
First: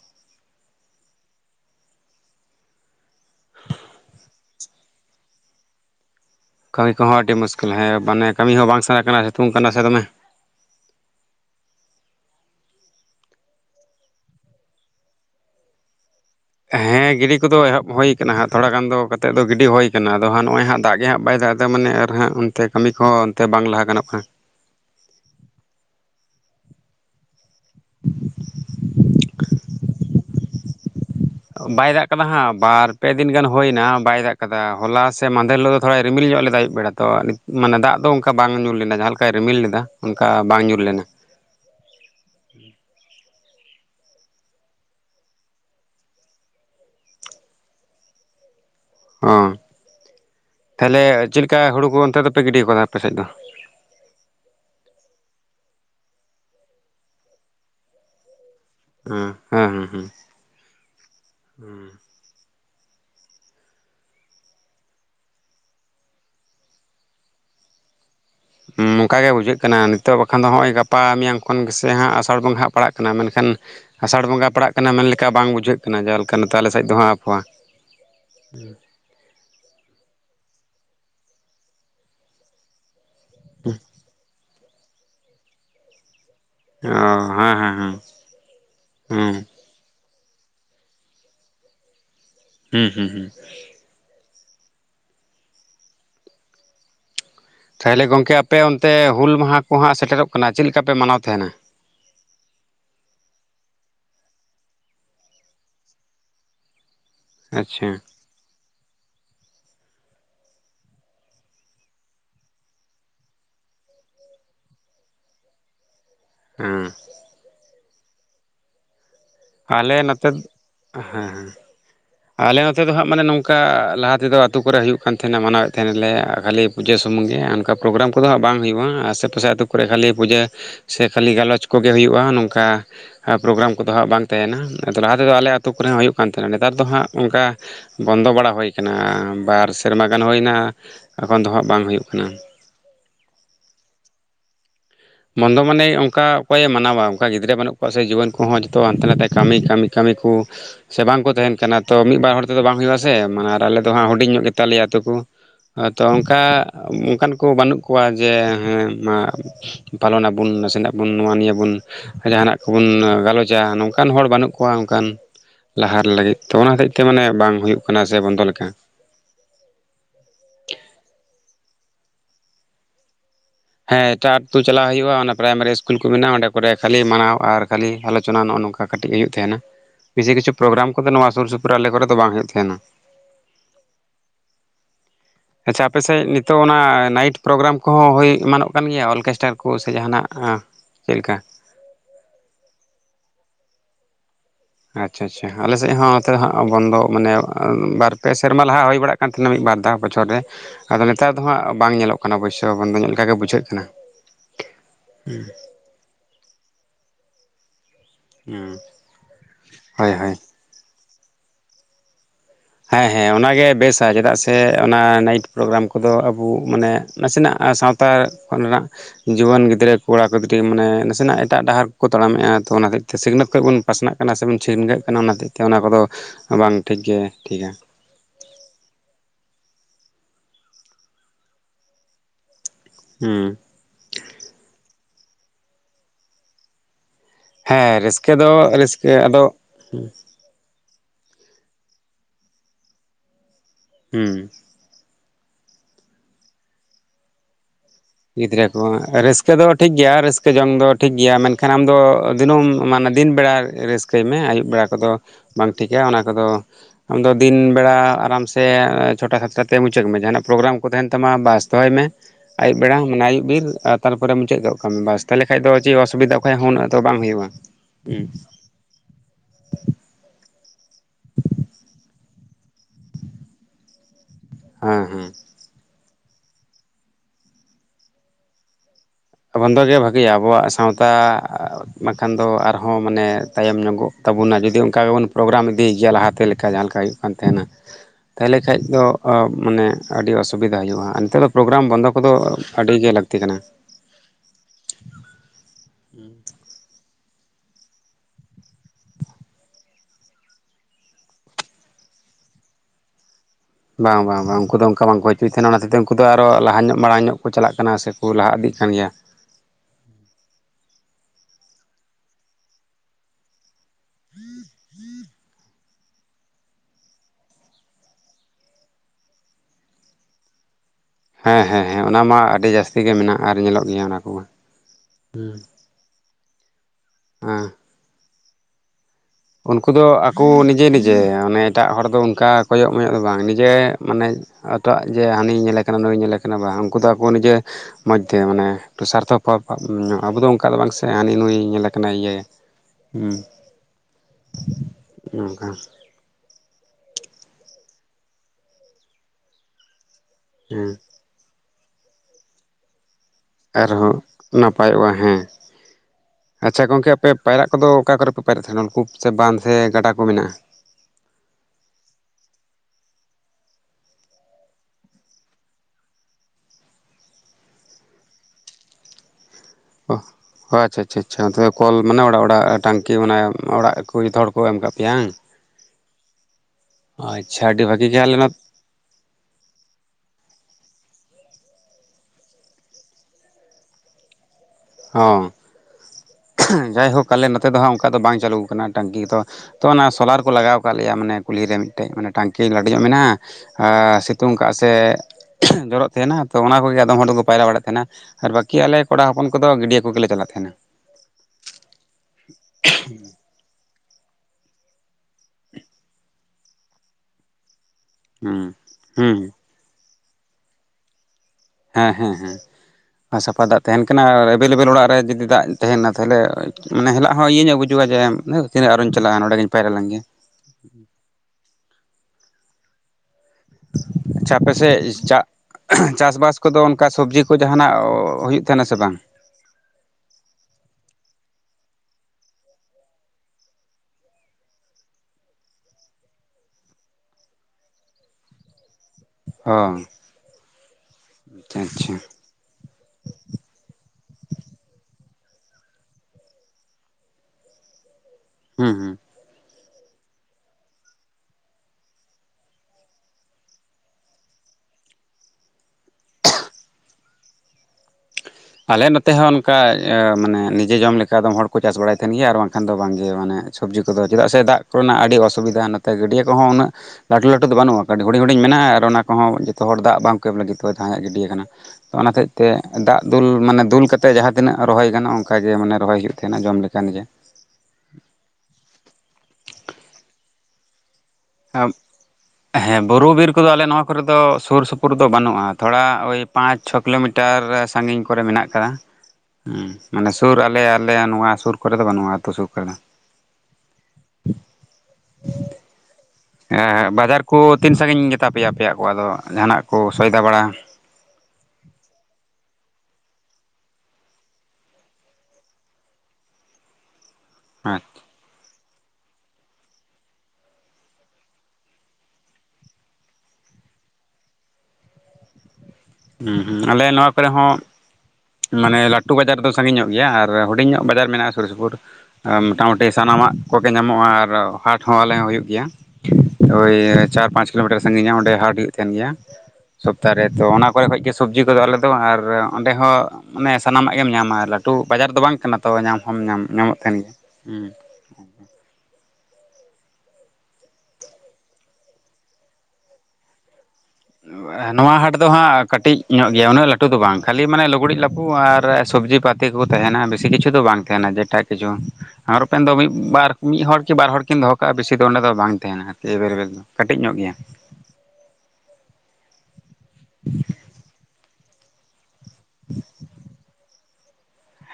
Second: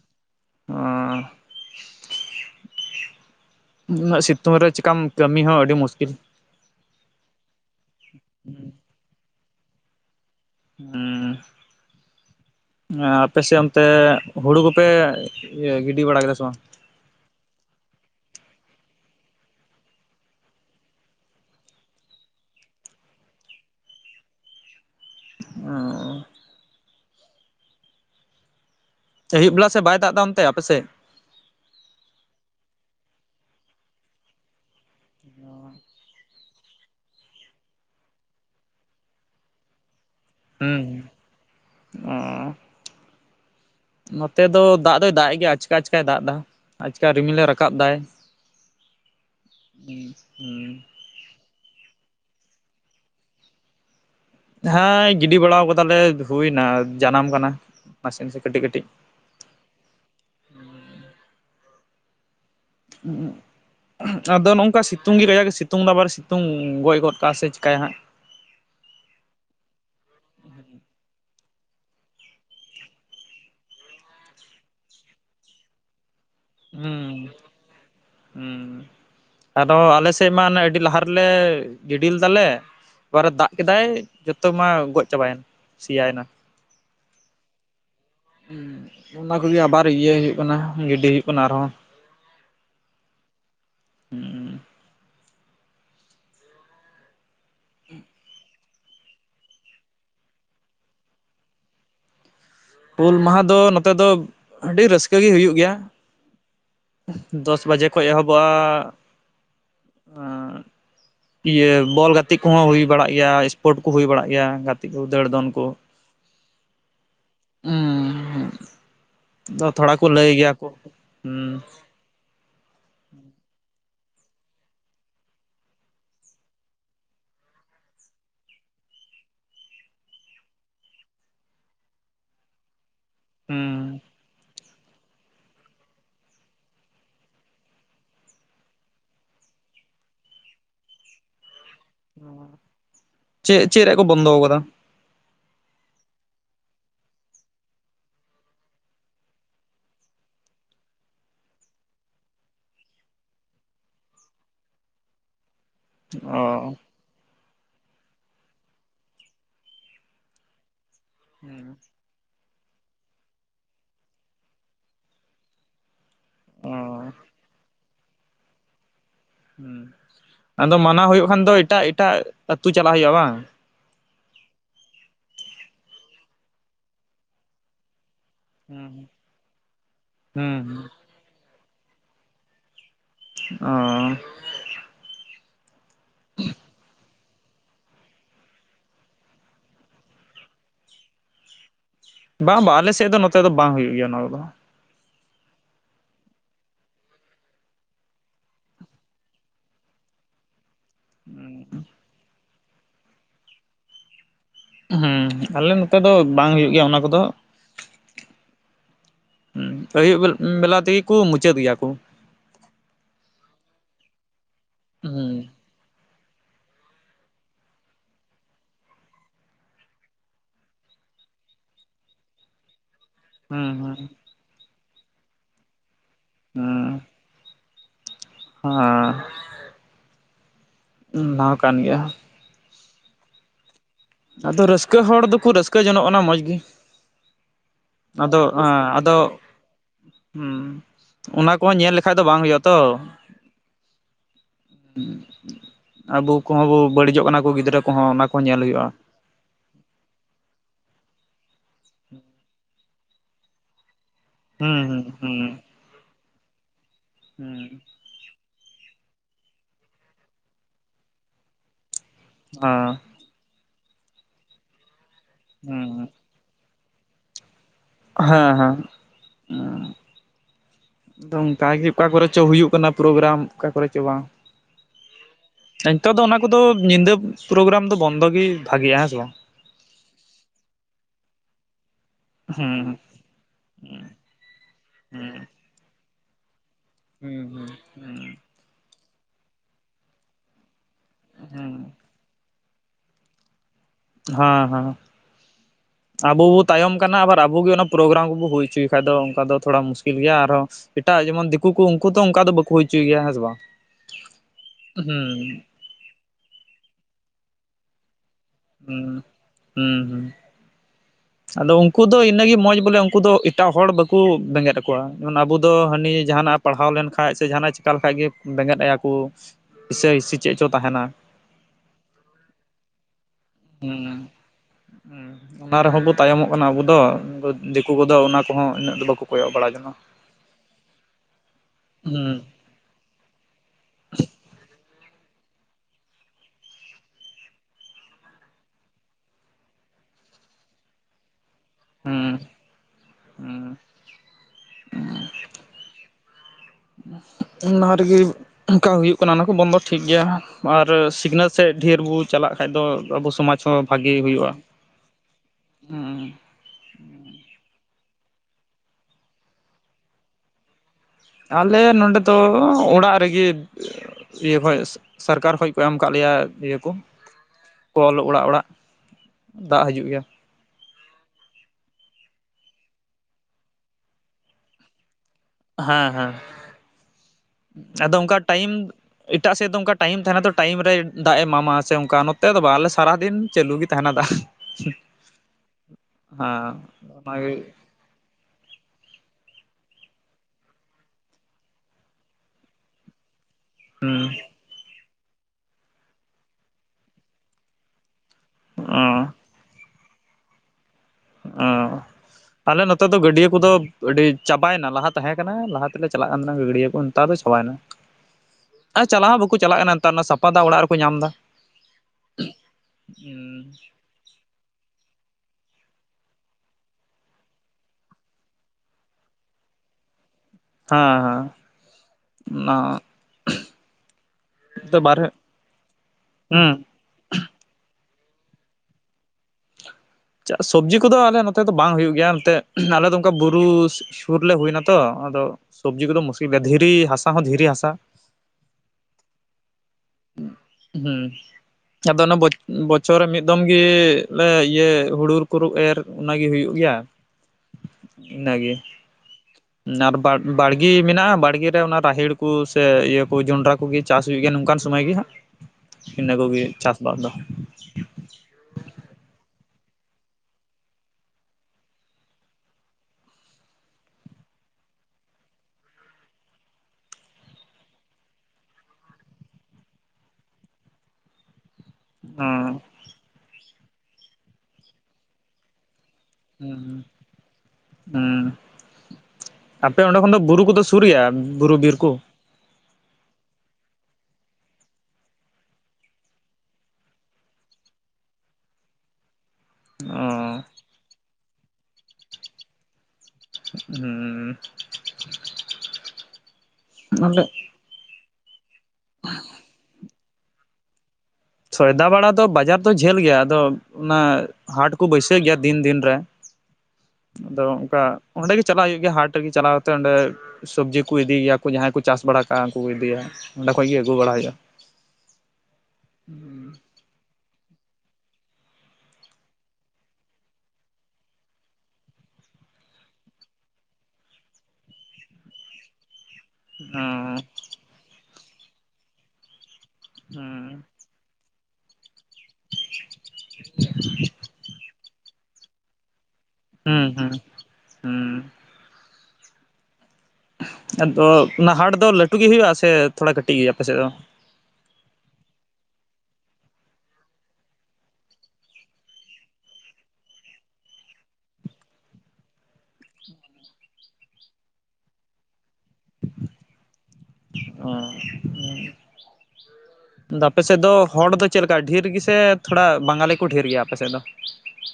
[unintelligible] ᱩᱱᱟᱹᱜ ᱥᱤᱛᱩᱝ ᱨᱮ ᱪᱮᱠᱟᱢ ᱠᱟᱹᱢᱤ ᱦᱚᱸ ᱟᱹᱰᱤ ᱢᱩᱥᱠᱤᱞ ᱾ ᱠᱟᱹᱢᱤ ᱠᱚᱦᱚᱸ ᱟᱹᱰᱤ ᱢᱩᱥᱠᱤᱞ ᱦᱚ ᱢᱟᱱᱮ ᱠᱟᱹᱢᱤ ᱦᱚᱸ ᱵᱟᱝ ᱥᱟᱱᱟ ᱠᱟᱱᱟ ᱥᱤᱛᱩᱝ ᱠᱟᱱᱟ ᱥᱮ ᱫᱚᱢᱮ ᱾ ᱦᱩ ᱟᱯᱮᱥᱮᱫ ᱚᱱᱛᱮ ᱦᱩᱲᱩ ᱠᱚᱯᱮ ᱜᱤᱰᱤ ᱵᱟᱲᱟ ᱠᱮᱫᱟ ᱥᱮ ᱵᱟᱝ? ᱦᱮᱸ ᱜᱤᱰᱤ ᱠᱚᱫᱚ ᱮᱦᱚᱵ ᱦᱩᱭᱭᱟᱠ ᱦᱟᱸᱜ ᱛᱷᱚᱲᱟ ᱜᱟᱱ ᱫᱚ ᱠᱟᱛᱮᱫ ᱫᱚ ᱜᱤᱰᱤ ᱦᱩᱭ ᱟᱠᱟᱱᱟ ᱟ ᱦᱟᱜ ᱱᱚᱜᱼᱚᱭ ᱦᱟᱜ ᱫᱟᱜ ᱜᱮ ᱦᱟᱜ ᱵᱟᱭ ᱫᱟᱜ ᱛᱮ ᱢᱟᱱᱮ ᱟᱨᱦᱟᱜ ᱚᱱᱛᱮ ᱠᱟᱹᱢᱤ ᱠᱚᱦᱚᱸ ᱚᱱᱛᱮ ᱵᱟᱝ ᱞᱟᱦᱟ ᱜᱟᱱᱚᱜ ᱠᱟᱱᱟ ᱾ [unintelligible] ᱟᱹ ᱟᱭᱵ ᱵᱮᱞᱟ ᱵᱟᱭ ᱫᱟᱜ ᱫᱟ ᱟᱯᱮ ᱥᱮᱫ ᱵᱟᱭ ᱫᱟᱜ ᱠᱟᱱᱟᱫᱟ ᱦᱟᱜ ᱵᱟᱨ ᱯᱮ ᱫᱤᱱ ᱜᱟᱱ ᱦᱩᱭᱱᱟ ᱵᱟᱭ ᱫᱟᱜ ᱠᱟᱱᱟ ᱾ ᱟᱠᱟᱫᱟ ᱦᱚᱞᱟ ᱥᱮ ᱢᱟᱫᱮᱨ ᱦᱤᱞᱳᱜ ᱛᱷᱚᱲᱟ ᱨᱤᱢᱤᱞ ᱧᱚᱜ ᱞᱮᱫᱟ ᱟᱹᱭᱩᱵ ᱵᱮᱲᱟ ᱛᱚ ᱢᱟᱱᱮ ᱫᱟᱜ ᱫᱚ ᱚᱱᱠᱟ ᱵᱟᱝ ᱧᱩᱨ ᱞᱮᱱᱟ ᱡᱟᱦᱟ ᱞᱮᱠᱟᱭ ᱨᱤᱢᱤᱞ ᱞᱮᱫᱟ ᱚᱱᱠᱟ ᱵᱟᱝ ᱧᱩᱨ ᱦᱩᱸ ᱞᱮᱱᱟ ᱾ [unintelligible] ᱱᱚᱛᱮ ᱫᱚ ᱫᱟᱜ ᱫᱚᱭ ᱫᱟᱜ ᱮ ᱜᱮᱭᱟ ᱟᱪᱠᱟ ᱟᱪᱠᱟᱭ ᱫᱟᱜ ᱮᱫᱟ ᱟᱪᱠᱟ ᱨᱤᱢᱤᱞ ᱮ ᱨᱟᱠᱟᱵ ᱫᱟᱭ ᱾ [unintelligible] ᱚ ᱛᱟᱦᱚᱞᱮ ᱪᱮᱫ ᱞᱮᱠᱟ ᱦᱩᱲᱩ ᱠᱚ ᱚᱱᱛᱮ ᱫᱚᱯᱮ ᱜᱤᱰᱤ ᱟᱠᱟᱫᱟ ᱟᱯᱮᱥᱮᱫ ᱫᱚ? ᱦᱮ ᱜᱤᱰᱤ ᱵᱟᱲᱟᱣ ᱠᱟᱫᱟᱞᱮ ᱦᱩᱭᱱᱟ ᱡᱟᱱᱟᱢ ᱠᱟᱱᱟ ᱱᱟᱥᱮ ᱱᱟᱥᱮ ᱠᱟᱹᱴᱤᱡ ᱠᱟᱹᱴᱤᱡ ᱾ ᱦᱩ ᱦᱮ ᱦᱮ ᱦᱩ [unintelligible] ᱟᱫᱚ ᱱᱚᱝᱠᱟ ᱥᱤᱛᱩᱝ ᱜᱮ ᱠᱟᱡᱟᱠᱮ ᱥᱤᱛᱩᱝ ᱫᱚ ᱟᱵᱟᱨ ᱥᱤᱛᱩᱝ ᱜᱚᱡ ᱜᱚᱫ ᱠᱟᱜᱼᱟ ᱥᱮ ᱪᱤᱠᱟᱭᱭᱟ ᱦᱟᱜ? ᱦᱩ ᱱᱚᱝᱠᱟ ᱜᱮᱮ ᱵᱩᱡᱷᱟᱹᱜ ᱠᱟᱱᱟ ᱱᱤᱛᱚᱜ ᱵᱟᱠᱷᱟᱱ ᱫᱚ ᱱᱚᱜᱼᱚᱭ ᱜᱟᱯᱟ ᱢᱮᱭᱟᱝ ᱠᱷᱚᱱ ᱜᱮᱥᱮ ᱦᱟᱜ ᱟᱥᱟᱲ ᱵᱚᱝᱜᱟ ᱦᱟᱜ ᱯᱟᱲᱟᱜ ᱠᱟᱱᱟ ᱢᱮᱱᱠᱷᱟᱱ ᱟᱥᱟᱲ ᱵᱚᱸᱜᱟ ᱯᱟᱲᱟᱜ ᱠᱟᱱᱟ ᱢᱮᱱ ᱞᱮᱠᱟ ᱵᱟᱝ ᱵᱩᱡᱷᱟᱹᱜ ᱠᱟᱱᱟ ᱡᱟᱦᱟ ᱞᱮᱠᱟ ᱱᱤᱛᱚᱜ ᱟᱞᱮᱥᱮᱫ ᱫᱚ ᱦᱩᱸ ᱦᱟ ᱦᱩᱸ ᱟᱫᱚ ᱟᱞᱮ ᱥᱮᱫ ᱢᱟ ᱟᱹᱰᱤ ᱞᱟᱦᱟ ᱨᱮᱞᱮ ᱜᱤᱰᱤ ᱞᱮᱫᱟᱞᱮ ᱟᱵᱟᱨᱮ ᱫᱟᱜ ᱠᱮᱫᱟᱭ ᱦᱤᱛᱚ ᱢᱟ ᱜᱚᱡ ᱪᱟᱵᱟᱭᱮᱱ ᱥᱮᱭᱟᱭᱱᱟ ᱾ ᱚ ᱦᱮᱸ ᱦᱮᱸ ᱦᱮᱸ ᱾ ᱦᱚ ᱚᱱᱟ ᱠᱚᱜᱮ ᱟᱵᱟᱨ ᱤᱭᱟᱹ ᱦᱩᱭᱩᱜ ᱠᱟᱱᱟ ᱜᱤᱰᱤ ᱦᱩᱭᱩᱜ ᱠᱟᱱᱟ ᱟᱨᱦᱚ ᱾ ᱦᱩᱸ ᱦᱩᱸ ᱦᱩᱸ ᱦᱩᱸ [unintelligible] ᱛᱟᱦᱚᱞᱮ ᱜᱚᱝᱠᱮ ᱟᱯᱮ ᱚᱱᱛᱮ ᱦᱩᱞ ᱢᱟᱦᱟ ᱠᱚ ᱦᱟᱸᱜ ᱥᱮᱴᱮᱨᱚᱜ ᱠᱟᱱᱟ ᱪᱮᱫ ᱞᱮᱠᱟ ᱯᱮ ᱢᱟᱱᱟᱣ ᱛᱟᱦᱮᱱᱟ? ᱦᱩᱞ ᱢᱟᱦᱟ ᱫᱚ ᱱᱚᱛᱮ ᱫᱚ ᱟᱹᱰᱤ ᱨᱟᱹᱥᱠᱟᱹ ᱜᱮ ᱦᱩᱭᱩᱜ ᱜᱮᱭᱟ᱾ ᱫᱚᱥ ᱵᱟᱡᱮ ᱟᱪᱪᱷᱟ ᱠᱷᱚᱡ ᱮᱦᱚᱵᱚᱜᱼᱟ᱾ ᱟᱸ ᱤᱭᱟᱹ ᱵᱚᱞ ᱜᱟᱛᱮ ᱠᱚᱦᱚᱸ ᱦᱩᱭ ᱵᱟᱲᱟᱜ ᱜᱮᱭᱟ, ᱥᱯᱳᱨᱴ ᱠᱚ ᱦᱩᱭ ᱵᱟᱲᱟᱜ ᱜᱮᱭᱟ, ᱜᱟᱛᱮ ᱠᱚ ᱫᱟᱹᱲ ᱫᱚᱱ ᱠᱚ᱾ ᱦᱩᱸ᱾ ᱦᱩᱸ ᱟᱞᱮ ᱛᱷᱚᱲᱟ ᱠᱚ ᱞᱟᱹᱭ ᱱᱚᱛᱮᱫ ᱜᱮᱭᱟ ᱠᱚ ᱦᱮᱸ ᱦᱮᱸ᱾ ᱦᱩᱸ ᱟᱞᱮ ᱱᱚᱛᱮ ᱫᱚ ᱦᱟᱸᱜ ᱢᱟᱱᱮ ᱱᱚᱝᱠᱟ ᱞᱟᱦᱟ ᱛᱮᱫᱚ ᱟᱛᱳ ᱠᱚᱨᱮ ᱦᱩᱭᱩᱜ ᱠᱟᱱ ᱛᱟᱦᱮᱱᱟ ᱢᱟᱱᱟᱣᱮᱫ ᱛᱟᱦᱮᱱᱟᱞᱮ ᱠᱷᱟᱹᱞᱤ ᱯᱩᱡᱟᱹ ᱥᱩᱢᱩᱝᱜ ᱜᱮ᱾ ᱚᱱᱠᱟ ᱯᱨᱳᱜᱨᱟᱢ ᱠᱚᱫᱚ ᱦᱟᱸᱜ ᱵᱟᱝ ᱦᱩᱭᱩᱜᱼᱟ ᱟᱥᱮ ᱯᱟᱥᱮ ᱟᱹᱛᱩ ᱠᱚᱨᱮ ᱠᱷᱟᱹᱞᱤ ᱯᱩᱡᱟᱹ ᱥᱮ ᱠᱷᱟᱹᱞᱤ ᱜᱟᱞᱚᱪ ᱠᱚᱜᱮ ᱦᱩᱭᱩᱜᱼᱟ, ᱱᱚᱝᱠᱟ ᱦᱩᱸ ᱯᱨᱳᱜᱨᱟᱢ ᱠᱚᱫᱚ ᱦᱟᱸᱜ ᱵᱟᱝ? ᱛᱟᱦᱮᱱᱟ ᱟᱫᱚ ᱞᱟᱦᱟ ᱛᱮᱫᱚ ᱟᱞᱮ ᱟᱛᱳ ᱠᱚᱨᱮ ᱦᱚᱸ ᱦᱩᱭᱩᱜ ᱠᱟᱱ ᱛᱟᱦᱮᱱᱟ ᱱᱮᱛᱟᱨ ᱫᱚ ᱦᱟᱸᱜ ᱚᱱᱠᱟ ᱵᱚᱱᱫᱚ ᱵᱟᱲᱟ ᱦᱩᱭ ᱠᱟᱱᱟ ᱟᱸ ᱵᱟᱨ ᱥᱮᱨᱢᱟ ᱜᱟᱱ ᱦᱩᱭᱱᱟ ᱮᱠᱷᱚᱱ ᱫᱚ ᱦᱟᱸᱜ ᱵᱟᱝ ᱦᱩᱭᱩᱜ ᱠᱟᱱᱟ ᱪᱮᱜ-ᱪᱮᱜ ᱨᱮᱭᱟᱜ ᱠᱚ ᱵᱚᱱᱫᱚ ᱟᱠᱟᱫᱟ? ᱵᱚᱱᱫᱚ ᱢᱟᱱᱮ ᱚᱱᱠᱟ ᱚᱠᱚᱭᱮ ᱢᱟᱱᱟᱣᱟ, ᱚᱱᱠᱟ ᱜᱤᱫᱽᱨᱟᱹ ᱵᱟᱹᱱᱩᱜ ᱠᱚᱣᱟ ᱥᱮ ᱡᱩᱣᱟᱹᱱ ᱠᱚᱦᱚᱸ ᱡᱦᱚᱛᱚ ᱦᱟᱱᱛᱮ ᱱᱟᱛᱮ ᱠᱟᱹᱢᱤ-ᱠᱟᱹᱢᱤ-ᱠᱟᱹᱢᱤ ᱠᱚ ᱥᱮ ᱵᱟᱝᱠᱚ ᱛᱟᱦᱮᱱ ᱠᱟᱱᱟ, ᱛᱚ ᱢᱤᱫ ᱵᱟᱨ ᱦᱚᱲ ᱛᱮᱫᱚ ᱵᱟᱝ ᱦᱩᱭᱩᱜᱼᱟ ᱥᱮ᱾ ᱢᱟᱱᱮ ᱟᱨ ᱟᱞᱮ ᱫᱚ ᱦᱟᱸᱜ ᱦᱩᱰᱤᱧ ᱧᱚᱜ ᱜᱮᱛᱟᱞᱮᱭᱟ ᱟᱹᱛᱩ ᱠᱚ᱾ ᱟ ᱛᱚ ᱚᱱᱠᱟ ᱚ ᱚᱱᱠᱟᱱ ᱠᱚ ᱵᱟᱹᱱᱩᱜ ᱠᱚᱣᱟ ᱡᱮ ᱦᱮᱸ ᱢᱟ ᱯᱟᱞᱚᱱᱟᱵᱚᱱ ᱱᱟᱥᱮᱱᱟᱜ ᱵᱚᱱ ᱱᱚᱣᱟ ᱱᱤᱭᱟᱹ ᱵᱚᱱ ᱦᱩᱸ ᱡᱟᱦᱟᱱᱟᱜ ᱠᱚᱵᱚᱱ ᱜᱟᱞᱚᱪᱟ, ᱱᱚᱝᱠᱟᱱ ᱦᱚᱲ ᱵᱟᱹᱱᱩᱜ ᱠᱚᱣᱟ ᱚᱱᱠᱟᱱ ᱞᱟᱦᱟᱨ ᱞᱮ ᱞᱟᱹᱜᱤᱫ ᱛᱚ ᱚ ᱚᱱᱟ ᱦᱚᱛᱮᱡ ᱛᱮ ᱢᱟᱱᱮ ᱵᱟᱝ ᱦᱩᱭᱩᱜ ᱠᱟᱱᱟ ᱥᱮ ᱵᱚᱱᱫᱚ ᱞᱮᱠᱟ᱾ ᱦᱩᱸ᱾ ᱟᱫᱚ ᱢᱟᱱᱟᱣ ᱦᱩᱭᱩᱜ ᱠᱷᱟᱱ ᱫᱚ ᱮᱴᱟᱜ ᱮᱴᱟᱜ ᱟᱹᱛᱩ ᱪᱟᱞᱟᱜ ᱦᱩᱭᱩᱜᱼᱟ ᱵᱟᱝ? ᱦᱮᱸ ᱮᱴᱟᱜ ᱟᱛᱳ ᱪᱟᱞᱟᱜ ᱦᱩᱭᱩᱜᱼᱟ ᱚᱱᱟ ᱯᱨᱟᱭᱢᱟᱨᱤ ᱤᱥᱠᱩᱞ ᱠᱚ ᱢᱮᱱᱟᱜᱼᱟ ᱚᱸᱰᱮ ᱠᱚᱨᱮ ᱠᱷᱟᱹᱞᱤ ᱢᱟᱱᱟᱣ ᱟᱨ ᱠᱷᱟᱹᱞᱤ ᱟᱞᱚᱪ ᱪᱚᱱᱟ ᱱᱚᱜᱼᱚ ᱱᱚᱝᱠᱟ ᱦᱩᱸ ᱠᱟᱹᱴᱤᱡ ᱦᱩᱭᱩᱜ ᱛᱟᱦᱮᱱᱟ, ᱵᱤᱥᱤ ᱠᱤᱷᱩ ᱦᱩᱸ ᱯᱨᱳᱜᱨᱟᱢ ᱠᱚᱫᱚ ᱱᱚᱣᱟ ᱥᱩᱨ ᱥᱩᱯᱩᱨ ᱟᱞᱮ ᱠᱚᱨᱮ ᱫᱚ ᱵᱟᱝ ᱦᱩᱭᱩᱜ ᱛᱟᱦᱮᱱᱟ᱾ ᱚ᱾ ᱟᱪᱪᱷᱟ ᱟᱯᱮᱥᱮᱡ ᱱᱤᱛᱚᱜ ᱚᱱᱟ ᱱᱟᱭᱤᱴ ᱯᱨᱳᱜᱨᱟᱢ ᱠᱚᱦᱚᱸ ᱦᱩᱭ ᱮᱢᱟᱱᱚᱜ ᱠᱟᱱ ᱜᱮᱭᱟ ᱚᱨᱠᱮᱥᱴᱟᱨ ᱠᱚ ᱥᱮ ᱡᱟᱦᱟᱱᱟᱜ ᱪᱮᱫ ᱞᱮᱠᱟ? ᱵᱟᱝ ᱵᱟᱝ ᱟᱞᱮᱥᱮᱫ ᱫᱚ ᱱᱚᱛᱮ ᱫᱚ ᱵᱟᱝ ᱦᱩᱭᱩᱜ ᱜᱮᱭᱟ ᱚᱱᱟ ᱠᱚᱫᱚ᱾ ᱟᱪᱪᱷᱟ ᱟᱪᱪᱷᱟ, ᱟᱞᱮᱥᱮᱫ ᱦᱚᱸ ᱱᱚᱛᱮ ᱫᱚ ᱦᱟᱸᱜ ᱵᱚᱱᱫᱚ ᱢᱟᱱᱮ ᱵᱟᱨ ᱯᱮ ᱥᱮᱨᱢᱟ ᱞᱟᱦᱟ ᱦᱩᱭ ᱵᱟᱲᱟᱜ ᱠᱟᱱ ᱛᱟᱦᱮᱱᱟ ᱢᱤᱫ ᱵᱟᱨ ᱫᱷᱟᱣ ᱵᱚᱪᱷᱚᱨ ᱨᱮ᱾ ᱟᱫᱚ ᱱᱮᱛᱟᱨ ᱫᱚ ᱦᱟᱸᱜ ᱵᱟᱝ ᱧᱮᱞᱚᱜ ᱠᱟᱱᱟ ᱚᱵᱚᱥᱥᱳ ᱵᱚᱱᱫᱚ ᱧᱚᱜ ᱞᱮᱠᱟ ᱜᱮ ᱵᱩᱡᱷᱟᱹᱜ ᱠᱟᱱᱟ᱾ ᱦᱮᱸ ᱟᱞᱮ ᱱᱚᱛᱮ ᱫᱚ ᱵᱟᱝ ᱦᱩᱭᱩᱜ ᱜᱮᱭᱟ ᱚᱱᱟ ᱠᱚᱫᱚ᱾ ᱦᱳᱭ ᱟᱹᱭᱩᱵ ᱵᱮ ᱦᱳᱭ ᱵᱮᱞ-ᱵᱮᱞᱟ ᱛᱮᱜᱮ ᱠᱚ ᱢᱩᱪᱟᱹᱫ ᱜᱮᱭᱟ ᱠᱚ᱾ ᱦᱮᱸ ᱦᱮᱸ ᱚᱱᱟᱜᱮ ᱵᱮᱥᱟ ᱪᱮᱫᱟᱜ ᱥᱮ, ᱚᱱᱟ ᱱᱟᱭᱤᱴ ᱦᱩᱸ ᱯᱨᱳᱜᱨᱟᱢ ᱠᱚᱫᱚ ᱟᱵ ᱵᱚ ᱢᱟᱱᱮ ᱱᱟᱥᱮᱱᱟᱜ ᱥᱟᱶᱛᱟ ᱚᱸᱰᱮ ᱱᱟᱜ [unintelligible] ᱡᱩᱣᱟᱹᱱ ᱜᱤᱫᱽᱨᱟᱹ ᱠᱚᱲᱟ ᱠᱩᱤᱫᱽᱨᱟᱹ [unintelligible] ᱢᱟᱱᱮ ᱱᱟᱥᱮᱱᱟᱜ ᱮᱴᱟᱜ ᱰᱟᱦᱟᱨ ᱠᱚᱠᱚ ᱛᱟᱲᱟᱢᱮᱫᱼᱟ ᱛᱚ ᱚᱱᱟ ᱠᱦᱟ ᱥᱤᱠᱷᱱᱟᱹᱛ ᱠᱷᱚᱡ ᱦᱩᱸ ᱵᱚᱱ ᱦᱩᱸ ᱯᱟᱥᱱᱟᱜ ᱠᱟᱱᱟ ᱥᱮᱵᱚᱱ ᱪᱷᱤᱱᱜᱟᱹᱜ ᱠᱟᱱᱟ ᱚᱱᱟ ᱦᱚᱛᱮᱡ ᱛᱮ ᱚᱱᱟ ᱠᱚᱫᱚ ᱵᱟᱝ ᱦᱩᱸ ᱴᱷᱤᱠ ᱜᱮ ᱴᱷᱤᱠᱟ᱾ [unintelligible] ᱚᱱᱟ ᱦᱚ ᱠᱟᱱ ᱜᱮᱭᱟ᱾ ᱦᱩᱸ᱾ ᱟᱫᱚ ᱨᱟᱹᱥᱠᱟᱹ ᱦᱚᱲ ᱫᱚᱠᱚ ᱨᱟᱹᱥᱠᱟᱹ ᱡᱚᱱᱚᱜ ᱠᱟᱱᱟ ᱢᱚᱡᱽ ᱜᱮ᱾ ᱦᱮᱸ ᱨᱟᱹᱥᱠᱟᱹ ᱫᱚ ᱨᱟᱹᱥᱠᱟᱹ ᱟᱫᱚ ᱦᱩᱸ, ᱚᱱᱟ ᱠᱚᱦᱚᱸ ᱧᱮᱞ ᱞᱮᱠᱷᱟᱡ ᱫᱚ ᱵᱟᱝ ᱦᱩᱭᱩᱜᱼᱟ ᱛᱚ᱾ ᱦᱩᱸ᱾ ᱟᱵᱚ ᱠᱚᱦᱚᱸ ᱵᱚ ᱵᱟᱹᱲᱤᱡᱚᱜ ᱠᱟᱱᱟ ᱠᱚ ᱜᱤᱫᱽᱨᱟᱹ ᱠᱚᱦᱚᱸ ᱚᱱᱟ ᱠᱚᱦᱚᱸ ᱧᱮᱞ ᱜᱤᱫᱽᱨᱟᱹ ᱠᱚ ᱦᱩᱭᱩᱜᱼᱟ ᱨᱟᱹᱥ ᱨᱟᱹᱥᱠᱟᱹ ᱫᱚ ᱴᱷᱤᱠ ᱜᱮᱭᱟ ᱨᱟᱹᱥᱠᱟᱹ ᱡᱚᱝ ᱫᱚ ᱴᱷᱤᱠ ᱜᱮᱭᱟ ᱢᱮᱱᱠᱷᱟᱱ ᱟᱢ ᱫᱚ ᱫᱤᱱᱟᱹᱢ ᱢᱟᱱᱮ ᱫᱤᱱ ᱵᱮᱲᱟ ᱨᱟᱹᱥ ᱠᱟᱹᱭ ᱢᱮ ᱟᱹᱭᱩᱵ ᱦᱩᱸ ᱵᱮᱲᱟ ᱦᱩᱸ ᱠᱚᱫᱚ ᱦᱩᱸ ᱵᱟᱝ ᱴᱷᱤᱠᱟ ᱚᱱᱟ ᱠᱚᱫᱚ ᱟᱢᱫᱚ ᱦᱩᱸ ᱫᱤᱱ ᱦᱮᱸ ᱵᱮᱲᱟ ᱟᱨᱟᱢ ᱥᱮ ᱥᱮ [unintelligible] ᱪᱷᱚᱴᱟ ᱥᱟᱛᱴᱟ ᱛᱮ ᱢᱩᱪᱟᱹᱫ ᱢᱮ ᱡᱟᱦᱟᱱᱟᱜ ᱯᱨᱳᱜᱨᱟᱢ ᱠᱚ ᱛᱟᱦᱮᱱ ᱛᱟᱢᱟ ᱵᱟᱥ ᱫᱚᱦᱚᱭ ᱢᱮ ᱯᱮᱲᱟ ᱢᱟᱱᱮ ᱟᱹᱩᱵ ᱵᱤᱨ ᱟᱨ ᱛᱟᱨᱯᱚᱨᱮ ᱢᱩᱪᱟᱹᱫ ᱜᱚᱜ ᱠᱟᱜ ᱢᱮ ᱵᱟᱥ, ᱛᱟᱦᱚᱞᱮ ᱠᱷᱟᱡ ᱫᱚ ᱡᱮ ᱦᱩᱸ ᱚᱥᱩᱵᱤᱫᱟ ᱚᱠᱚᱭᱟᱜ ᱦᱚᱸ ᱩᱱᱟᱹᱜ ᱫᱚ ᱵᱟᱝ ᱦᱩᱭᱩᱜᱼᱟ᱾ ᱦᱩᱸ ᱦᱮᱸ ᱦᱮᱸ᱾ ᱟᱫᱚ ᱚᱱᱠᱟ ᱜᱮ ᱚᱠᱟ ᱠᱚᱨᱮ ᱪᱚ ᱦᱩᱭᱩᱜ ᱠᱟᱱᱟ ᱯᱨᱳᱜᱨᱟᱢ ᱚᱠᱟ ᱠᱚᱨᱮ ᱪᱚ ᱵᱟᱝ᱾ ᱦᱮᱸ ᱦᱩᱸ ᱱᱤᱛᱚᱜ ᱫᱚ ᱚᱱᱟ ᱠᱚᱫᱚ ᱧᱤᱫᱟᱹ ᱯᱨᱳᱜᱨᱟᱢ ᱫᱚ ᱵᱚᱱᱫᱚ ᱜᱮ ᱵᱷᱟᱜᱤᱜᱼᱟ ᱦᱮ ᱥᱮ ᱵᱟᱝ? ᱵᱚᱱᱫᱚ ᱜᱮ ᱵᱷᱟᱜᱤᱭᱟ ᱟᱵᱚᱣᱟᱜ ᱥᱟᱶᱛᱟ ᱵᱟᱠᱷᱟᱱ ᱫᱚ ᱦᱩᱸ ᱟᱨᱦᱚᱸ ᱢᱟᱱᱮ ᱛᱟᱭᱚᱢ ᱧᱚᱜᱚᱜ ᱛᱟᱵᱚᱱᱟ ᱡᱩᱫᱤ ᱚᱱᱠᱟ ᱜᱮᱵᱚᱱ ᱦᱩᱸ ᱯᱨᱳᱜᱨᱟᱢ ᱤᱫᱤᱭ ᱜᱮᱭᱟ ᱞᱟᱦᱟᱛᱮ ᱞᱮᱠᱟ ᱡᱟᱦᱟ ᱞᱮᱠᱟ ᱞᱮᱠᱟ ᱦᱩᱭᱩᱜ ᱠᱟᱱ ᱦᱩᱸ ᱛᱟᱦᱮᱱᱟ ᱦᱩᱸ ᱛᱟᱦᱚᱞᱮ ᱠᱷᱟᱡ ᱫᱚ ᱢᱟᱱᱮ ᱟᱹᱰᱤ ᱚᱥᱵᱤᱫ ᱥᱩᱵᱤᱫᱟ ᱦᱩᱭᱩᱜᱼᱟ, ᱱᱤᱛᱟᱨ ᱫᱚ ᱦᱩᱸ ᱯᱨᱳᱜᱨᱟᱢ ᱵᱚᱱᱫᱚ ᱠᱚᱫᱚ ᱟᱹᱰᱤ ᱜᱮ ᱞᱟᱹᱠᱛᱤ ᱠᱟᱱᱟ ᱾ ᱦᱟ ᱦᱟ ᱟᱵᱚ ᱵᱚ ᱛᱟᱭᱚᱢ ᱠᱟᱱᱟ ᱟᱵᱟᱨ ᱟᱵᱚᱜ ᱜᱮ ᱚᱱᱟ ᱯᱨᱳᱜᱨᱟᱢ ᱠᱚᱵᱚ ᱦᱩᱭ ᱦᱚᱪᱚᱭᱮ ᱠᱷᱟᱡ ᱫᱚ ᱚᱱᱠᱟ ᱫᱚ ᱛᱷᱚᱲᱟ ᱢᱩᱥᱠᱤᱞ ᱜᱮᱭᱟ ᱟᱨᱦᱚᱸ ᱮᱴᱟᱜ ᱡᱮᱢᱚᱱ ᱫᱤᱠᱩ ᱠᱚ ᱩᱱᱠᱩ ᱛ ᱚᱱᱠᱟ ᱫᱚ ᱵᱟᱠᱚ ᱦᱩᱭ ᱦᱚᱪᱚᱭ ᱜᱮᱭᱟ ᱦᱮᱸ ᱥᱮ ᱵᱟᱝ? ᱵᱟᱝ ᱵᱟᱝ ᱵᱟᱝ, ᱩᱱᱠᱩ ᱫᱚ ᱚᱱᱠᱟ ᱵᱟᱝᱠᱚ ᱦᱩᱸ ᱦᱤᱡᱩᱭᱮᱫ ᱛᱟᱦᱮᱱᱟ ᱚᱱᱟ ᱛᱮᱫ ᱛᱮ ᱩᱱᱠᱩ ᱫᱚ ᱟᱨᱦᱚ ᱞᱟᱦᱟ ᱧᱚᱜ ᱢᱟᱲᱟᱝ ᱧᱚᱜ ᱠᱚ ᱪᱟᱞᱟᱜ ᱠᱟᱱᱟ ᱥᱮᱠᱚ ᱞᱟᱦᱟ ᱤᱫᱤᱜ ᱠᱟᱱᱟ ᱾ ᱦᱩᱸ ᱦᱩᱸ ᱦᱩᱸ ᱟᱫᱚ ᱩᱱᱠᱩ ᱫᱚ ᱤᱱᱟᱹᱜ ᱜᱮ ᱢᱚᱡᱽ ᱵᱚᱞᱮ ᱩᱱᱠᱩ ᱫᱚ ᱮᱴᱟᱜ ᱦᱚᱲ ᱵᱟᱠᱚ ᱵᱮᱸᱜᱮᱫ ᱟᱠᱚᱣᱟ, ᱡᱮᱢᱚᱱ ᱟᱵᱚ ᱫᱚ ᱦᱟᱹᱱᱤ ᱡᱟᱦᱟᱱᱟᱜ ᱯᱟᱲᱦᱟᱣ ᱞᱮᱱᱠᱷᱟᱡ ᱥᱮ ᱡᱟᱦᱟᱱᱟᱜ ᱮ ᱪᱮᱠᱟ ᱞᱮᱠᱟᱱᱡ ᱜᱮ ᱵᱮᱸᱜᱮᱫ ᱮᱭᱟ ᱠᱚ ᱦᱤᱥᱟᱹ ᱦᱤᱥᱤ ᱪᱮᱫ ᱪᱚ ᱛᱟᱦᱮᱱᱟ ᱾ ᱦᱮᱸ ᱦᱮᱸ ᱦᱮᱸ ᱚᱱᱟ ᱢᱟ ᱟᱹᱰᱤ ᱡᱟᱹᱥᱛᱤ ᱜᱮ ᱢᱮᱱᱟᱜᱼᱟ ᱟᱨ ᱧᱮᱞ ᱦᱮᱸ ᱚᱱᱟ ᱨᱮᱦᱚᱸ ᱵᱚ ᱛᱟᱭᱚᱢᱚᱜ ᱠᱟᱱᱟ ᱟᱵᱚ ᱫᱚ ᱦᱮᱸ ᱩᱱᱠᱩ ᱠᱚᱫᱚ ᱚᱱᱟ ᱠᱚᱦᱚᱸ ᱤᱱᱟᱹᱜ ᱫᱚ ᱵᱟᱠᱚ ᱠᱚᱭᱚᱜ ᱵᱟᱲᱟ ᱩᱱᱠᱩ ᱡᱚᱱᱟ ᱫᱚ ᱟᱠᱚ ᱱᱤᱡᱮ ᱱᱤᱡᱮ ᱢᱟᱱᱮ ᱮᱴᱟᱜ ᱦᱚᱲ ᱫᱚ ᱦᱩᱸ ᱚᱱᱠᱟ ᱠᱚᱭᱚᱜ ᱢᱮ ᱵᱟᱝ ᱱᱤᱡᱮ ᱢᱟᱱᱮ ᱟᱛᱚᱣᱟᱜ ᱡᱮ ᱦᱟᱹᱱᱤ ᱧᱮᱞᱮ ᱠᱟᱱᱟ ᱱᱩᱭ ᱧᱮᱞᱮ ᱠᱟᱱᱟ ᱵᱟᱝ ᱩᱱᱠᱩ ᱫᱚ ᱟᱠᱚ ᱱᱤᱡᱮ ᱢᱚᱡᱽ ᱛᱮ ᱢᱟᱱᱮ ᱥᱟᱨᱛᱷᱯᱚᱨ ᱟᱵᱚ ᱫᱚ ᱚᱱᱠᱟ ᱫᱚ ᱵᱟᱝᱥᱮ ᱦᱟᱹᱱᱤ ᱱᱩᱭ ᱧᱮᱞ ᱦᱩᱸ [unintelligible] ᱦᱩᱸ ᱱᱝᱠᱟ ᱚᱱᱟ ᱨᱮᱜᱮ ᱚᱱᱠᱟ ᱦᱩᱭᱩᱜ ᱠᱟᱱᱟ ᱚᱱᱟ ᱠᱚ ᱵᱚᱱᱫᱚ ᱴᱷᱤᱠ ᱜᱮᱭᱟ ᱦᱮᱸ ᱟᱨ ᱥᱤᱜᱽᱱᱟᱹᱛ ᱥᱮ ᱰᱷᱮᱨ ᱵᱚ ᱪᱟᱞᱟᱜ ᱠᱷᱟᱱᱡ ᱫᱚ ᱟᱵᱚ ᱥᱚᱢᱟᱡᱽ ᱦᱚᱸ ᱵᱷᱟᱜᱮ ᱟᱨᱦᱚᱸ ᱦᱩᱭᱩᱜᱼᱟ ᱱᱟᱯᱟᱭᱚᱜᱼᱟ ᱦᱮᱸ ᱦᱩᱸ ᱟᱪᱪᱷᱟ ᱜᱚᱝᱠᱮ ᱟᱯᱮ ᱯᱟᱭᱨᱟᱜ ᱠᱚᱫᱚ ᱚᱠᱟ ᱠᱚᱨᱮ ᱯᱮ ᱯᱟᱭᱨᱟᱜ ᱛᱟᱦᱮᱸᱱᱟ ᱱᱚᱞᱠᱩᱯ ᱥᱮ ᱵᱟᱸᱫ ᱥᱮ ᱜᱟᱰᱟ ᱠᱚ ᱢᱮᱱᱟᱜᱼᱟ? ᱟᱞᱮ ᱱᱚᱸᱰᱮ ᱫᱚ ᱚᱲᱟᱜ ᱨᱮᱜᱮ ᱤᱭᱟᱹ ᱠᱷᱚᱡ ᱥᱚᱨᱠᱟᱨ ᱠᱷᱚᱡ ᱠᱚ ᱮᱢ ᱟᱠᱟᱫ ᱞᱮᱭᱟ ᱤᱭᱟᱹ ᱠᱚ ᱾ ᱠᱚᱞ ᱚᱲᱟᱜ ᱚᱲᱟᱜ ᱫᱟᱜ ᱦᱤᱡᱩᱜ ᱚ ᱜᱮᱭᱟ ᱾ ᱚ ᱟᱪᱪᱷᱟ ᱟᱪᱪᱷᱟ ᱟᱪᱪᱷᱟ ᱛᱮ ᱠᱚᱞ ᱢᱟᱱᱮ ᱚᱲᱟᱜ ᱚᱲᱟᱜ ᱴᱟᱝᱠᱤ ᱢᱟᱱᱮ ᱚᱲᱟᱜ ᱠᱚ ᱡᱚᱛᱚ ᱦᱚᱲ ᱠᱚ ᱮᱢ ᱟᱠᱟᱫ ᱯᱮᱭᱟ ᱵᱟᱝ? ᱦᱮᱸ ᱦᱮᱸ ᱟᱪᱪᱷᱟ ᱟᱹᱰᱤ ᱵᱷᱟᱹᱜᱤ ᱟᱫᱚ ᱜᱮ ᱚᱱᱠᱟ ᱟᱞᱮ ᱱᱚᱛᱮ ᱴᱟᱭᱤᱢ ᱮᱴᱟᱜ ᱥᱮᱫ ᱫᱚ ᱚᱱᱠᱟ ᱴᱟᱭᱤᱢ ᱛᱟᱦᱮᱱᱟ ᱛᱚ ᱴᱟᱭᱤᱢ ᱨᱮ ᱫᱟᱜ ᱮ ᱮᱢᱟᱢᱟ ᱥᱮ ᱚᱱᱠᱟ ᱱᱚᱛᱮ ᱫᱚ ᱟᱞᱮ ᱥᱟᱨᱟᱫᱤᱱ ᱪᱟᱹᱞᱩ ᱜᱮ ᱛᱟᱦᱮᱱᱟ ᱫᱟᱜ ᱾ [inaudible] ᱦᱚᱸ ᱡᱟᱭᱦᱳᱠ ᱟᱞᱮ ᱚᱱᱟᱜᱮ ᱱᱚᱛᱮ ᱫᱚ ᱦᱟᱜ ᱚᱱᱠᱟ ᱫᱚ ᱵᱟᱝ ᱪᱟᱹᱞᱩ ᱟᱠᱟᱱᱟ ᱾ ᱴᱝᱠᱤ ᱫᱚᱚ ᱛᱚ ᱚᱱᱟ ᱥᱳᱞᱟᱨ ᱠᱚ ᱞᱟᱜᱟᱣ ᱟᱠᱟᱫ ᱞᱮᱭᱟ ᱢᱟᱱᱮ ᱠᱩᱞᱦᱤᱨᱮ ᱢᱤᱫᱴᱮᱡ ᱢᱟᱱᱮ ᱴᱝᱠᱤ ᱞᱟᱹᱴᱩ ᱧᱚᱜ ᱢᱮᱱᱟᱜᱼᱟ, ᱦᱮᱸᱼ ᱥᱤᱛᱩᱝ ᱠᱟᱜᱼᱟ ᱥᱮ ᱡᱚᱨᱚᱜ ᱛᱟᱦᱮᱱᱟ ᱛᱚ ᱚᱱᱟ ᱠᱚᱜᱮ ᱟᱫᱚᱢ ᱦᱚᱲ ᱫᱚᱠᱚ ᱯᱟᱭᱨᱟ ᱵᱟᱲᱮᱫ ᱛᱟᱦᱮᱱᱟ ᱟᱨ ᱵᱟᱹᱠᱤ ᱟᱞᱮ ᱚ ᱠᱚᱲᱟ ᱦᱚᱯᱚᱱ ᱠᱚ ᱠᱚᱫᱚ ᱜᱟᱰᱹᱭᱟᱹ ᱠᱚᱜᱮᱞᱮ ᱪᱟᱞᱟᱜ ᱛᱟᱦᱮᱱᱟ ᱾ ᱚ ᱟᱞᱮ ᱱᱚᱛᱮ ᱫᱚ ᱜᱟᱹᱰᱭᱟᱹ ᱠᱚᱫᱚ ᱟᱹᱰᱤ ᱪᱟᱵᱟᱭᱮᱱᱟ ᱞᱟᱦᱟ ᱛᱟᱦᱮᱸ ᱠᱟᱱᱟ ᱞᱟᱦᱟ ᱛᱮᱞᱮ ᱪᱟᱞᱟᱜ ᱠᱟᱱ ᱛᱟᱦᱮᱱᱟ ᱜᱟᱹᱰᱭᱟᱹ ᱠᱚ ᱱᱮᱛᱟᱨ ᱫᱚ ᱪᱟᱵᱟᱭᱮᱱᱟ ᱾ ᱦᱩᱸ ᱟᱨ ᱪᱟᱞᱟᱣ ᱦᱩᱸ ᱦᱚᱸ ᱵᱟᱠᱚ ᱪᱟᱞᱟᱜ ᱠᱟᱱᱟ ᱱᱮᱛᱟᱨ ᱥᱟᱯᱷᱟ ᱫᱟ ᱚᱲᱟᱜ ᱨᱮᱠᱚ ᱧᱟᱢ ᱮᱫᱟ ᱾ ᱦᱮᱸ ᱦᱮᱸ ᱦᱮᱸ ᱟᱨ ᱥᱟᱯᱟ ᱫᱟᱜ ᱛᱟᱦᱮᱱ ᱠᱟᱱᱟ ᱟᱨ ᱮᱵᱮᱞᱮᱵᱮᱞ ᱚᱲᱟᱜ ᱨᱮ ᱡᱩᱫᱤ ᱫᱟᱜ ᱛᱟᱦᱮᱱᱟ ᱛᱟᱦᱚᱞᱮᱟᱱᱮ ᱦᱮᱟᱜ ᱦᱚᱸ ᱤᱭᱟᱹ ᱧᱚᱜ ᱵᱩᱡᱷᱟᱹᱜᱼᱟ ᱡᱮ ᱪᱮᱫᱟᱜ ᱟᱨᱦᱚᱸᱤᱧ ᱪᱟᱞᱟᱜᱼᱟ ᱱᱚᱰᱮᱧ ᱯᱟᱭᱨᱟ ᱞᱮᱱ ᱜᱮ ᱾ ᱦᱮᱸ ᱦᱮᱸ ᱚᱱᱟ ᱟᱪᱪᱷᱟ ᱵᱟᱨᱦᱮ ᱟᱯᱮᱥᱮᱫ ᱪᱟᱥᱼᱵᱟᱥ ᱠᱚᱫᱚ ᱦᱩᱸ ᱚᱱᱠᱟ ᱥᱚᱵᱽᱡᱤ ᱠᱚ ᱡᱟᱦᱟᱱᱟᱜ ᱦᱩᱭᱩᱜ ᱛᱟᱦᱮᱱᱟ ᱥᱮ ᱵᱟᱝ? ᱪᱟᱜ ᱥᱚᱵᱽᱡᱤ ᱠᱚᱫᱚ ᱟᱞᱮ ᱱᱚᱛᱮ ᱫᱚ ᱵᱟᱝ ᱦᱩᱭᱩᱜ ᱜᱮᱭᱟ ᱮᱱᱛᱮᱫ ᱟᱞᱮ ᱫᱚ ᱚᱱᱠᱟ ᱵᱩᱨᱩ ᱥᱩᱨ ᱞᱮ ᱦᱩᱭᱱᱟ ᱛᱚ ᱟᱫᱚ ᱥᱚᱵᱡᱤ ᱠᱚᱫᱚ ᱢᱩᱥᱠᱤᱞ ᱜᱮᱭᱟ ᱫᱷᱤᱨᱤ ᱦᱟᱥᱟ ᱦᱚᱸ ᱫᱷᱤᱨᱤ ᱦᱟᱥᱟ ᱦᱚᱸ ᱦᱩᱸ ᱟᱫᱚ ᱱᱟᱵᱚᱡ ᱵᱚᱪᱷᱚᱨ ᱨᱮ ᱢᱤᱫ ᱫᱚᱢ ᱜᱮᱻ ᱞᱮ ᱤᱭᱟᱹ ᱦᱩᱲᱩᱨ ᱠᱩᱨᱩ ᱮᱨ ᱚᱱᱟᱜᱮ ᱦᱩᱭᱩᱜ ᱜᱤᱭᱟ ᱤᱱᱟᱹᱜᱮ ᱦᱩᱸ ᱦᱩᱸ ᱟᱨ ᱵᱟᱲ ᱵᱟᱲᱜᱮ ᱢᱮᱱᱟᱜᱼᱟ ᱵᱟᱲᱜᱮ ᱨᱮ ᱚᱱᱟ ᱨᱟᱦᱮᱲ ᱠᱚ ᱥᱮ ᱤᱭᱟᱹ ᱠᱚ ᱡᱚᱱᱰᱨᱟ ᱠᱚᱜᱮ ᱪᱟᱥ ᱦᱩᱭᱩᱜ ᱜᱮᱭᱟ ᱱᱩᱝᱠᱟᱱ ᱥᱳᱢᱚᱭ ᱜᱮ ᱦᱟᱸᱜ ᱤᱱᱟᱹ ᱠᱚᱜᱮ ᱪᱟᱥ ᱵᱟᱥ ᱫᱚ ᱟᱞᱮ ᱱᱚᱛᱮ ᱦᱚᱸ ᱚᱱᱠᱟ ᱢᱟᱱᱮ ᱱᱤᱡᱮ ᱡᱚᱢ ᱞᱮᱠᱟ ᱟᱫᱚᱢ ᱦᱚᱲᱠᱚ ᱪᱟᱥ ᱵᱟᱲᱟᱭ ᱛᱟᱦᱮᱱ ᱜᱮᱭᱟ ᱟᱨ ᱵᱟᱝᱠᱷᱟᱱ ᱫᱚ ᱵᱟᱝᱜᱮ ᱢᱟᱱᱮ ᱥᱚᱵᱽᱡᱤ ᱠᱚᱫᱚ ᱪᱮᱫᱟᱜ ᱥᱮ ᱫᱟᱜ ᱠᱚᱨᱮᱱᱟᱜ ᱟᱹᱰᱤ ᱚᱥᱩᱵᱤᱫᱟ ᱱᱚᱛᱮ ᱜᱟᱹᱰᱭᱟᱹ ᱠᱚᱦᱚᱸ ᱩᱱᱟᱹᱜ ᱞᱟᱹᱴᱩ ᱞᱟᱹᱴᱩ ᱫᱚ ᱵᱟᱹᱱᱩᱜᱼᱟ ᱠᱟᱹᱴᱰᱤ ᱦᱩᱰᱤᱧ ᱦᱩᱰᱤᱧ ᱢᱮᱱᱟᱜᱼᱟ ᱟᱨ ᱚᱱᱟ ᱠᱚᱦᱚᱸ ᱡᱚᱛᱚ ᱦᱚᱲ ᱫᱟᱜ ᱵᱟᱝ ᱠᱚ ᱮᱢ ᱞᱟᱹᱜᱤᱫᱚᱜᱼᱟ ᱡᱟᱦᱟᱸᱭᱟᱜ ᱜᱟᱹᱰᱤᱭᱟᱹ ᱠᱟᱱᱟ ᱚᱱᱟ ᱦᱮᱡ ᱛᱮ ᱦᱮᱸ ᱫᱟᱜ ᱫᱩᱞ ᱢᱟᱱᱮ ᱫᱩᱞ ᱠᱟᱛᱮᱜ ᱡᱟᱦᱟᱸ ᱛᱤᱱᱟᱹᱜ ᱨᱚᱦᱚᱭ ᱜᱟᱱᱚᱜᱼᱟ ᱚᱱᱠᱟ ᱜᱮ ᱢᱟᱱᱮ ᱨᱚᱦᱚᱭ ᱦᱩᱭᱩᱜ ᱛᱟᱦᱮᱱᱟ ᱡᱚᱢ ᱞᱮᱠᱟ ᱦᱩᱸ ᱱᱤᱡᱮ ᱦᱩᱸ ᱦᱩᱸ ᱟᱯᱮ ᱚᱸᱰᱮ ᱠᱷᱚᱱ ᱫᱚ ᱵᱩᱨᱩ ᱠᱩᱫᱚ ᱥᱩᱨ ᱜᱮᱭᱟ ᱵᱩᱨᱩ ᱵᱤᱨ ᱠᱩ ᱦᱮᱸ ᱵᱩᱨᱩ ᱵᱤᱨ ᱠᱩᱫᱚ ᱟᱞᱮ ᱱᱚᱣᱟ ᱠᱚᱨᱮ ᱫᱚ ᱥᱩᱨ ᱥᱩᱯᱩᱨ ᱫᱚ ᱵᱟᱹᱱᱩᱜᱼᱟ ᱛᱷᱚᱲᱟ ᱳᱭ ᱯᱟᱸᱪ ᱪᱷᱚ ᱠᱤᱞᱳᱢᱤᱴᱟᱨ ᱥᱟᱺᱜᱤᱧ ᱠᱚᱨᱮ ᱢᱮᱱᱟᱜ ᱟᱠᱟᱫᱟ [inaudible] ᱦᱚᱸ ᱢᱟᱱᱮ ᱥᱩᱨ ᱚ ᱟᱞᱮ ᱟᱞᱮ ᱱᱚᱣᱟ ᱥᱩᱨ ᱠᱚᱨᱮ ᱫᱚ ᱵᱟᱹᱱᱩᱜᱼᱟ ᱟᱹᱛᱩ ᱥᱩᱨ ᱠᱚᱨᱮ ᱫᱚ ᱦᱩᱸ ᱮᱻ ᱵᱟᱡᱟᱨ ᱠᱚ ᱛᱤᱱ ᱥᱟᱺᱜᱤᱧ ᱜᱮᱛᱟ ᱯᱮᱭᱟ ᱟᱯᱮᱭᱟᱜ ᱠᱚ ᱟᱫᱚ ᱡᱟᱦᱟᱱᱟᱜ ᱠᱚ ᱥᱚᱭᱫᱟ ᱵᱟᱲᱟ ᱥᱚᱭᱫᱟ ᱵᱟᱲᱟ ᱫᱚ ᱵᱟᱡᱟᱨ ᱫᱚ ᱡᱷᱟᱹᱞ ᱜᱮᱭᱟ ᱟᱫᱚ ᱚᱱᱟ ᱦᱟᱴ ᱠᱚ ᱵᱟᱹᱭᱥᱟᱹᱣ ᱜᱮᱭᱟ ᱫᱤᱱ ᱫᱤᱱ ᱨᱮ ᱟᱫᱚ ᱚᱱᱠᱟ ᱚᱸᱰᱮ ᱜᱮ ᱪᱟᱞᱟᱜ ᱦᱩᱭᱩᱜ ᱜᱮᱭᱟ ᱦᱟᱴ ᱨᱮᱜᱮ ᱪᱟᱞᱟᱣ ᱠᱟᱛᱮ ᱚᱸᱰᱮ ᱥᱚᱵᱽᱡᱤ ᱠᱩ ᱤᱫᱤᱭ ᱜᱤᱭᱟ ᱠᱩ ᱡᱟᱦᱟᱸᱭ ᱠᱩ ᱪᱟᱥ ᱵᱟᱲᱟ ᱠᱟᱜᱼᱟ ᱩᱱᱠᱩ ᱠᱚ ᱤᱫᱤᱭᱟ ᱚᱸᱰᱮ ᱠᱷᱚᱡ ᱜᱤ ᱟᱹᱜᱩ ᱵᱟᱲᱟᱟᱭ ᱦᱩᱭᱩᱜᱼᱟ ᱦᱸ ᱦᱸ ᱟᱞᱮ ᱱᱚᱣᱟ ᱠᱚᱨᱮ ᱦᱚᱸᱚᱸ ᱢᱟᱱᱮ ᱞᱟᱹᱴᱩ ᱵᱟᱡᱟᱨ ᱫᱚ ᱥᱟᱺᱜᱤᱧ ᱧᱚᱜ ᱜᱮᱭᱟ ᱟᱨ ᱦᱩᱰᱤᱧ ᱧᱚᱜ ᱵᱟᱡᱟᱨ ᱢᱮᱱᱟᱜᱼᱟ ᱥᱩᱨ ᱥᱩᱯᱩᱨ ᱟᱨ ᱢᱳᱚᱴᱟᱢᱩᱴᱤ ᱥᱟᱱᱟᱢᱟᱜ ᱠᱚᱜᱮ ᱧᱟᱢᱚᱜᱼᱟ ᱟᱨ ᱦᱟᱴ ᱦᱚᱸ ᱟᱞᱮ ᱦᱚᱸ ᱦᱩᱭᱩᱜ ᱜᱮᱭᱟ ᱳᱭ ᱦᱩᱸ ᱪᱟᱨ ᱯᱟᱸᱪ ᱠᱤᱞᱳᱢᱤᱴᱟᱨ ᱥᱟᱺᱜᱤᱧᱟ ᱚᱸᱰᱮ ᱦᱟᱴ ᱦᱩᱭᱩᱜᱭᱳ ᱛᱟᱦᱮᱱ ᱜᱮᱭᱟ ᱥᱚᱯᱛᱟᱦᱚᱨᱮ ᱛᱚ ᱚᱱᱟ ᱠᱚᱨᱮ ᱠᱷᱚᱱᱚᱡ ᱜᱮ ᱥᱵᱡ ᱡᱤ ᱠᱚᱫᱚ ᱟᱞᱮᱫᱚ ᱟᱨ ᱚᱸᱰᱮ ᱦᱚᱸ ᱢᱟᱱᱮ ᱥᱟᱱᱟᱢᱟᱜ ᱜᱮᱢ ᱧᱟᱢᱟ ᱞᱟᱹᱴ ᱴᱩ ᱵᱟᱡᱟᱨ ᱫᱚ ᱵᱟᱝ ᱠᱟᱱᱟ ᱛᱚ ᱧᱟᱢ ᱦᱚᱢ ᱧᱟᱢ ᱧᱟᱢᱚᱜ ᱦᱩᱸ ᱛᱟᱦᱮᱱ ᱦᱩᱸ ᱦᱩᱸ ᱜᱮᱭᱟ ᱦᱩ ᱟᱫᱚ ᱚᱱᱟ ᱦᱟᱴ ᱫᱚ ᱞᱟᱹᱴᱩ ᱜᱮ ᱦᱩᱭᱩᱜᱼᱟ ᱥᱮ ᱛᱷᱚᱲᱟ ᱠᱟᱹᱴᱤᱡ ᱜᱤ ᱟᱯᱮ ᱥᱮᱫ ᱫᱚ ᱱᱚᱣᱟ ᱦᱟᱴ ᱫᱚ ᱦᱟᱸᱜ ᱠᱟᱹᱴᱤᱡ ᱧᱚᱜ ᱜᱮᱭᱟ ᱩᱱᱟᱹᱜ ᱞᱟᱹᱴᱩ ᱫᱚ ᱵᱟᱝ ᱠᱷᱟᱹᱞᱤ ᱢᱟᱱᱮ ᱞᱩᱜᱽᱲᱤᱡ ᱞᱟᱴᱩ ᱟᱨ ᱥᱚᱵᱡᱤ ᱯᱟᱛ ᱤ ᱛᱮᱠᱚ ᱛᱟᱦᱮᱱᱟ ᱵᱮᱥᱤ ᱠᱤᱪᱷᱩ ᱫᱚ ᱵᱟᱝ ᱛᱟᱦᱮᱱᱟ ᱡᱮ ᱮᱴᱟᱜ ᱠᱤᱪᱷᱩ ᱟᱨ ᱦᱚᱨᱚᱜ ᱯᱮᱱ ᱫᱚ ᱢᱤᱫ ᱵᱟᱨ ᱢᱤᱫ ᱦᱚᱲ ᱠᱤ ᱵᱟᱨ ᱦᱚᱲ ᱠᱤᱱ ᱫᱚᱦᱚ ᱠᱟᱜᱼᱟ ᱵᱮᱥᱤ ᱫᱚ ᱚᱸᱰᱮ ᱫᱚ ᱵᱟᱝ ᱛᱟᱦᱮᱱᱟ ᱮᱵᱮᱞᱮᱵᱮᱞ ᱫᱚ ᱠᱟᱹᱴᱤᱡ ᱧᱚᱜ ᱜᱮᱭᱟ ᱚ ᱫᱚ ᱟᱯᱮ ᱥᱮᱫ ᱫᱚ ᱦᱚᱲ ᱫᱚ ᱪᱮᱫᱞᱮᱠᱟ ᱰᱷᱮᱨ ᱜᱮᱥᱮ ᱛᱷᱚᱲᱟ ᱵᱟᱝᱜᱟᱞᱤ ᱠᱚ ᱰᱷᱮᱨ ᱜᱮᱭᱟ ᱟᱯᱮ ᱥᱮᱫ ᱫᱚ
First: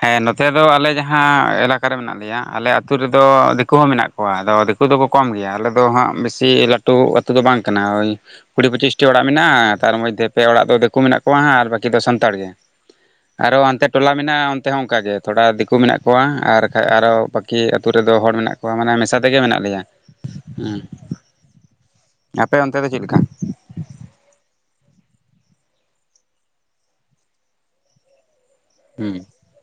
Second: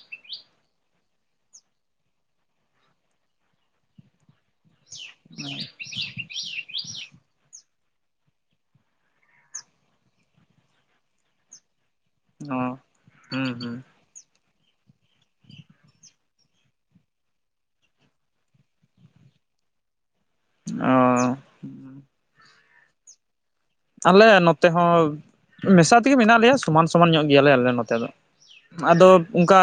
ᱦᱮᱸ ᱱᱚᱛᱮ ᱫᱚ ᱟᱞᱮ ᱡᱟᱦᱟᱸ ᱮᱞᱟᱠᱟᱮ ᱢᱮᱱᱟᱜ ᱞᱮᱭᱟ ᱟᱞᱮ ᱟᱹᱛᱩᱳ ᱨᱮᱫᱚ ᱫᱤᱠᱩ ᱦᱚᱸ ᱢᱮᱱᱟᱜ ᱠᱚᱣᱟ ᱟᱫᱚ ᱫᱤ ᱠᱩ ᱫᱚᱠᱚ ᱠᱚᱢ ᱜᱮᱭᱟ ᱟᱞᱮᱫᱚ ᱦᱟᱸᱜ ᱵᱮᱥᱤ ᱞᱟᱹᱴᱩ ᱟᱹᱛᱩ ᱫᱚ ᱵᱟᱝ ᱠᱟᱱᱟ ᱳᱭ ᱠᱩᱲᱤ ᱯᱚᱸᱪᱤᱥᱴᱤ ᱚᱲᱟᱜ ᱢᱮᱱᱟᱜᱼᱟ ᱛᱟᱨ ᱢᱚᱫᱽᱫᱷᱮ ᱯᱮ ᱚᱲᱟᱜ ᱫᱚ ᱫᱤᱠᱩ ᱢᱮᱱᱟᱜ ᱠᱚᱣᱟᱟᱸ ᱟᱨ ᱵᱟᱹᱠᱤ ᱫᱚ ᱥᱟᱱ ᱛᱟᱲ ᱜᱮ ᱚ ᱦᱩᱸ ᱟᱨᱳ ᱦᱩᱸ ᱦᱱᱛᱮ ᱴᱚᱞᱟ ᱢᱮᱱᱟᱜᱼᱟ ᱚᱱ ᱛᱮᱦᱚᱸ ᱚᱱᱠᱟᱜ ᱜᱮ ᱛᱷᱚᱲᱟ ᱫᱤᱠᱩ ᱢᱮᱱᱟᱜ ᱠᱚᱣᱟ ᱟᱨ ᱵᱟᱠᱟᱡ ᱟᱨᱚ ᱵᱟᱹᱠᱤ ᱟᱹᱛᱩ ᱨᱮᱫᱚ ᱦᱚᱲ ᱢᱮᱱᱟᱜ ᱠᱚᱣᱟ ᱢᱟᱱᱮ ᱢᱮᱥᱟ ᱛᱮᱜᱮ ᱢᱮᱱᱟᱜ ᱞᱮᱭᱟ ᱚ ᱟᱯᱮ ᱚᱱᱛᱮ ᱫᱚ ᱪᱮᱫᱮ ᱞᱮᱠᱟ ᱟᱞᱮ ᱱᱚᱛᱮ ᱦᱚᱸ ᱢᱮᱥᱟ ᱛᱮᱜᱮ ᱢᱮᱱᱟᱜ ᱞᱮᱭᱟ ᱥᱚᱢᱟᱱ ᱥᱚᱢᱟᱱ ᱧᱚᱜ ᱜᱮᱭᱟᱞᱮ ᱟᱞᱮ ᱱᱚᱛᱮ ᱫᱚ ᱟᱫᱚ ᱦᱩᱸ ᱚᱱᱠᱟ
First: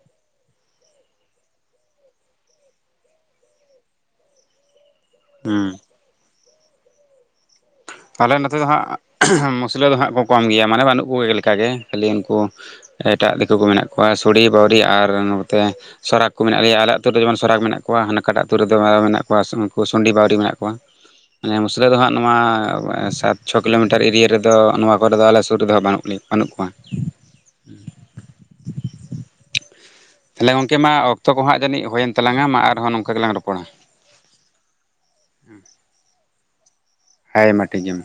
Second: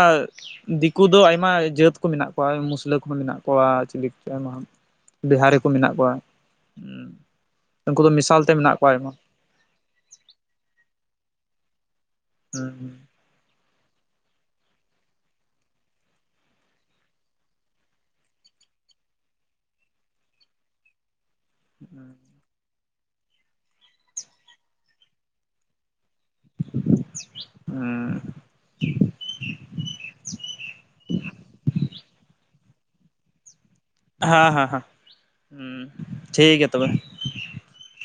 ᱫᱤᱠᱩ ᱫᱚ ᱟᱭᱢᱟ ᱡᱟᱹᱛ ᱠᱚ ᱢᱮᱱᱟᱜ ᱠᱚᱣᱟ ᱢᱩᱥᱞᱟᱹ ᱠᱚᱦᱚᱸ ᱢᱮᱱᱟᱜ ᱠᱚᱣᱟ ᱪᱤᱞᱤ ᱟᱭᱢᱟ ᱵᱤᱦᱟᱨ ᱨᱮ ᱦᱩᱸ ᱠᱩ ᱢᱮᱱᱟᱜ ᱠᱚᱣᱟ ᱩᱱᱠᱩ ᱫᱚ ᱚᱞᱮ ᱢᱮᱥᱟᱞ ᱛᱮ ᱱᱚᱛᱮ ᱫᱚ ᱢᱮᱱᱟᱜ ᱠᱚᱣᱟ ᱟᱭᱢᱟ ᱦᱟᱸᱜ ᱢᱩᱥᱞᱟᱹ ᱫᱚ ᱦᱟᱸᱜ ᱠᱚ ᱠᱚᱢ ᱜᱮᱭᱟ ᱢᱟᱱᱮ ᱵᱟᱹᱱᱩᱜ ᱠᱚᱜᱮᱠᱟ ᱜᱮ ᱠᱷᱟᱹᱞᱤ ᱩᱱᱠ ᱩ ᱦᱩᱸ ᱮᱴᱟᱜ ᱫᱤᱠᱩ ᱠᱚ ᱢᱮᱱᱟᱜ ᱠᱚᱣᱟ ᱥᱩᱲᱤ ᱵᱟᱹᱣᱨᱤ ᱟᱨ ᱱᱚᱛᱮ ᱥᱟᱨᱟᱠ ᱠᱩ ᱢᱮᱱᱟᱜ ᱞᱮᱭᱟ ᱟᱞᱮ ᱟᱛᱩᱨᱮ ᱡᱮᱢᱚᱱ ᱥᱟᱨᱟᱠ ᱢᱮᱱᱟᱜ ᱠᱚᱣᱟ ᱦᱟᱱᱟᱠᱟᱴᱟᱜ ᱟᱹᱛᱩ ᱨᱮᱫᱚ ᱢ ᱢᱮᱱᱟᱜ ᱠᱚᱣᱟ ᱩᱱᱠᱩ ᱥᱩᱱᱰᱤ ᱵᱟᱹᱣᱨᱤ ᱢᱮᱱᱟᱜ ᱠᱚᱣᱟ [inaudible] ᱢᱟᱱᱮ ᱢᱩᱥᱞᱟᱹ ᱫᱚ ᱦᱟᱸᱜ ᱱᱚᱣᱟᱻ ᱥᱟᱛ ᱪᱷᱚ ᱠᱤᱞᱳᱢᱤᱴᱟᱨ ᱮᱨᱤᱭᱟ ᱨᱮᱫᱚ ᱱᱚᱣᱟ ᱠᱚᱨᱮ ᱫᱚ ᱟᱞᱮ ᱥᱩᱨ ᱨᱮᱫᱚᱦᱚ ᱵᱟᱹᱱᱩᱜ ᱞᱮᱭᱟ ᱵᱟᱹᱱᱩᱜ ᱠᱚᱣᱟ ᱦᱩᱸ ᱛᱟᱦᱚᱞᱮ ᱜᱚᱝᱠᱮ ᱢᱟ ᱚᱠᱛᱚ ᱠᱚ ᱦᱟᱸᱜ ᱡᱟᱹᱱᱤᱡ ᱦᱳᱭ ᱮᱱ ᱛᱟᱞᱟᱝᱼᱟ ᱢᱟ ᱟᱨᱦᱚᱸ ᱱᱚᱝᱠᱟ ᱜᱮᱞᱟᱝ ᱨᱚᱯᱚᱲᱟ᱾ ᱦᱟᱸ ᱦᱟᱸ ᱦᱟᱸ [unintelligible] ᱴᱷᱤᱠ ᱜᱮᱭᱟ ᱛᱚᱵᱮ᱾ ᱦᱟᱭ ᱢᱟ ᱴᱤᱡᱚᱢ᱾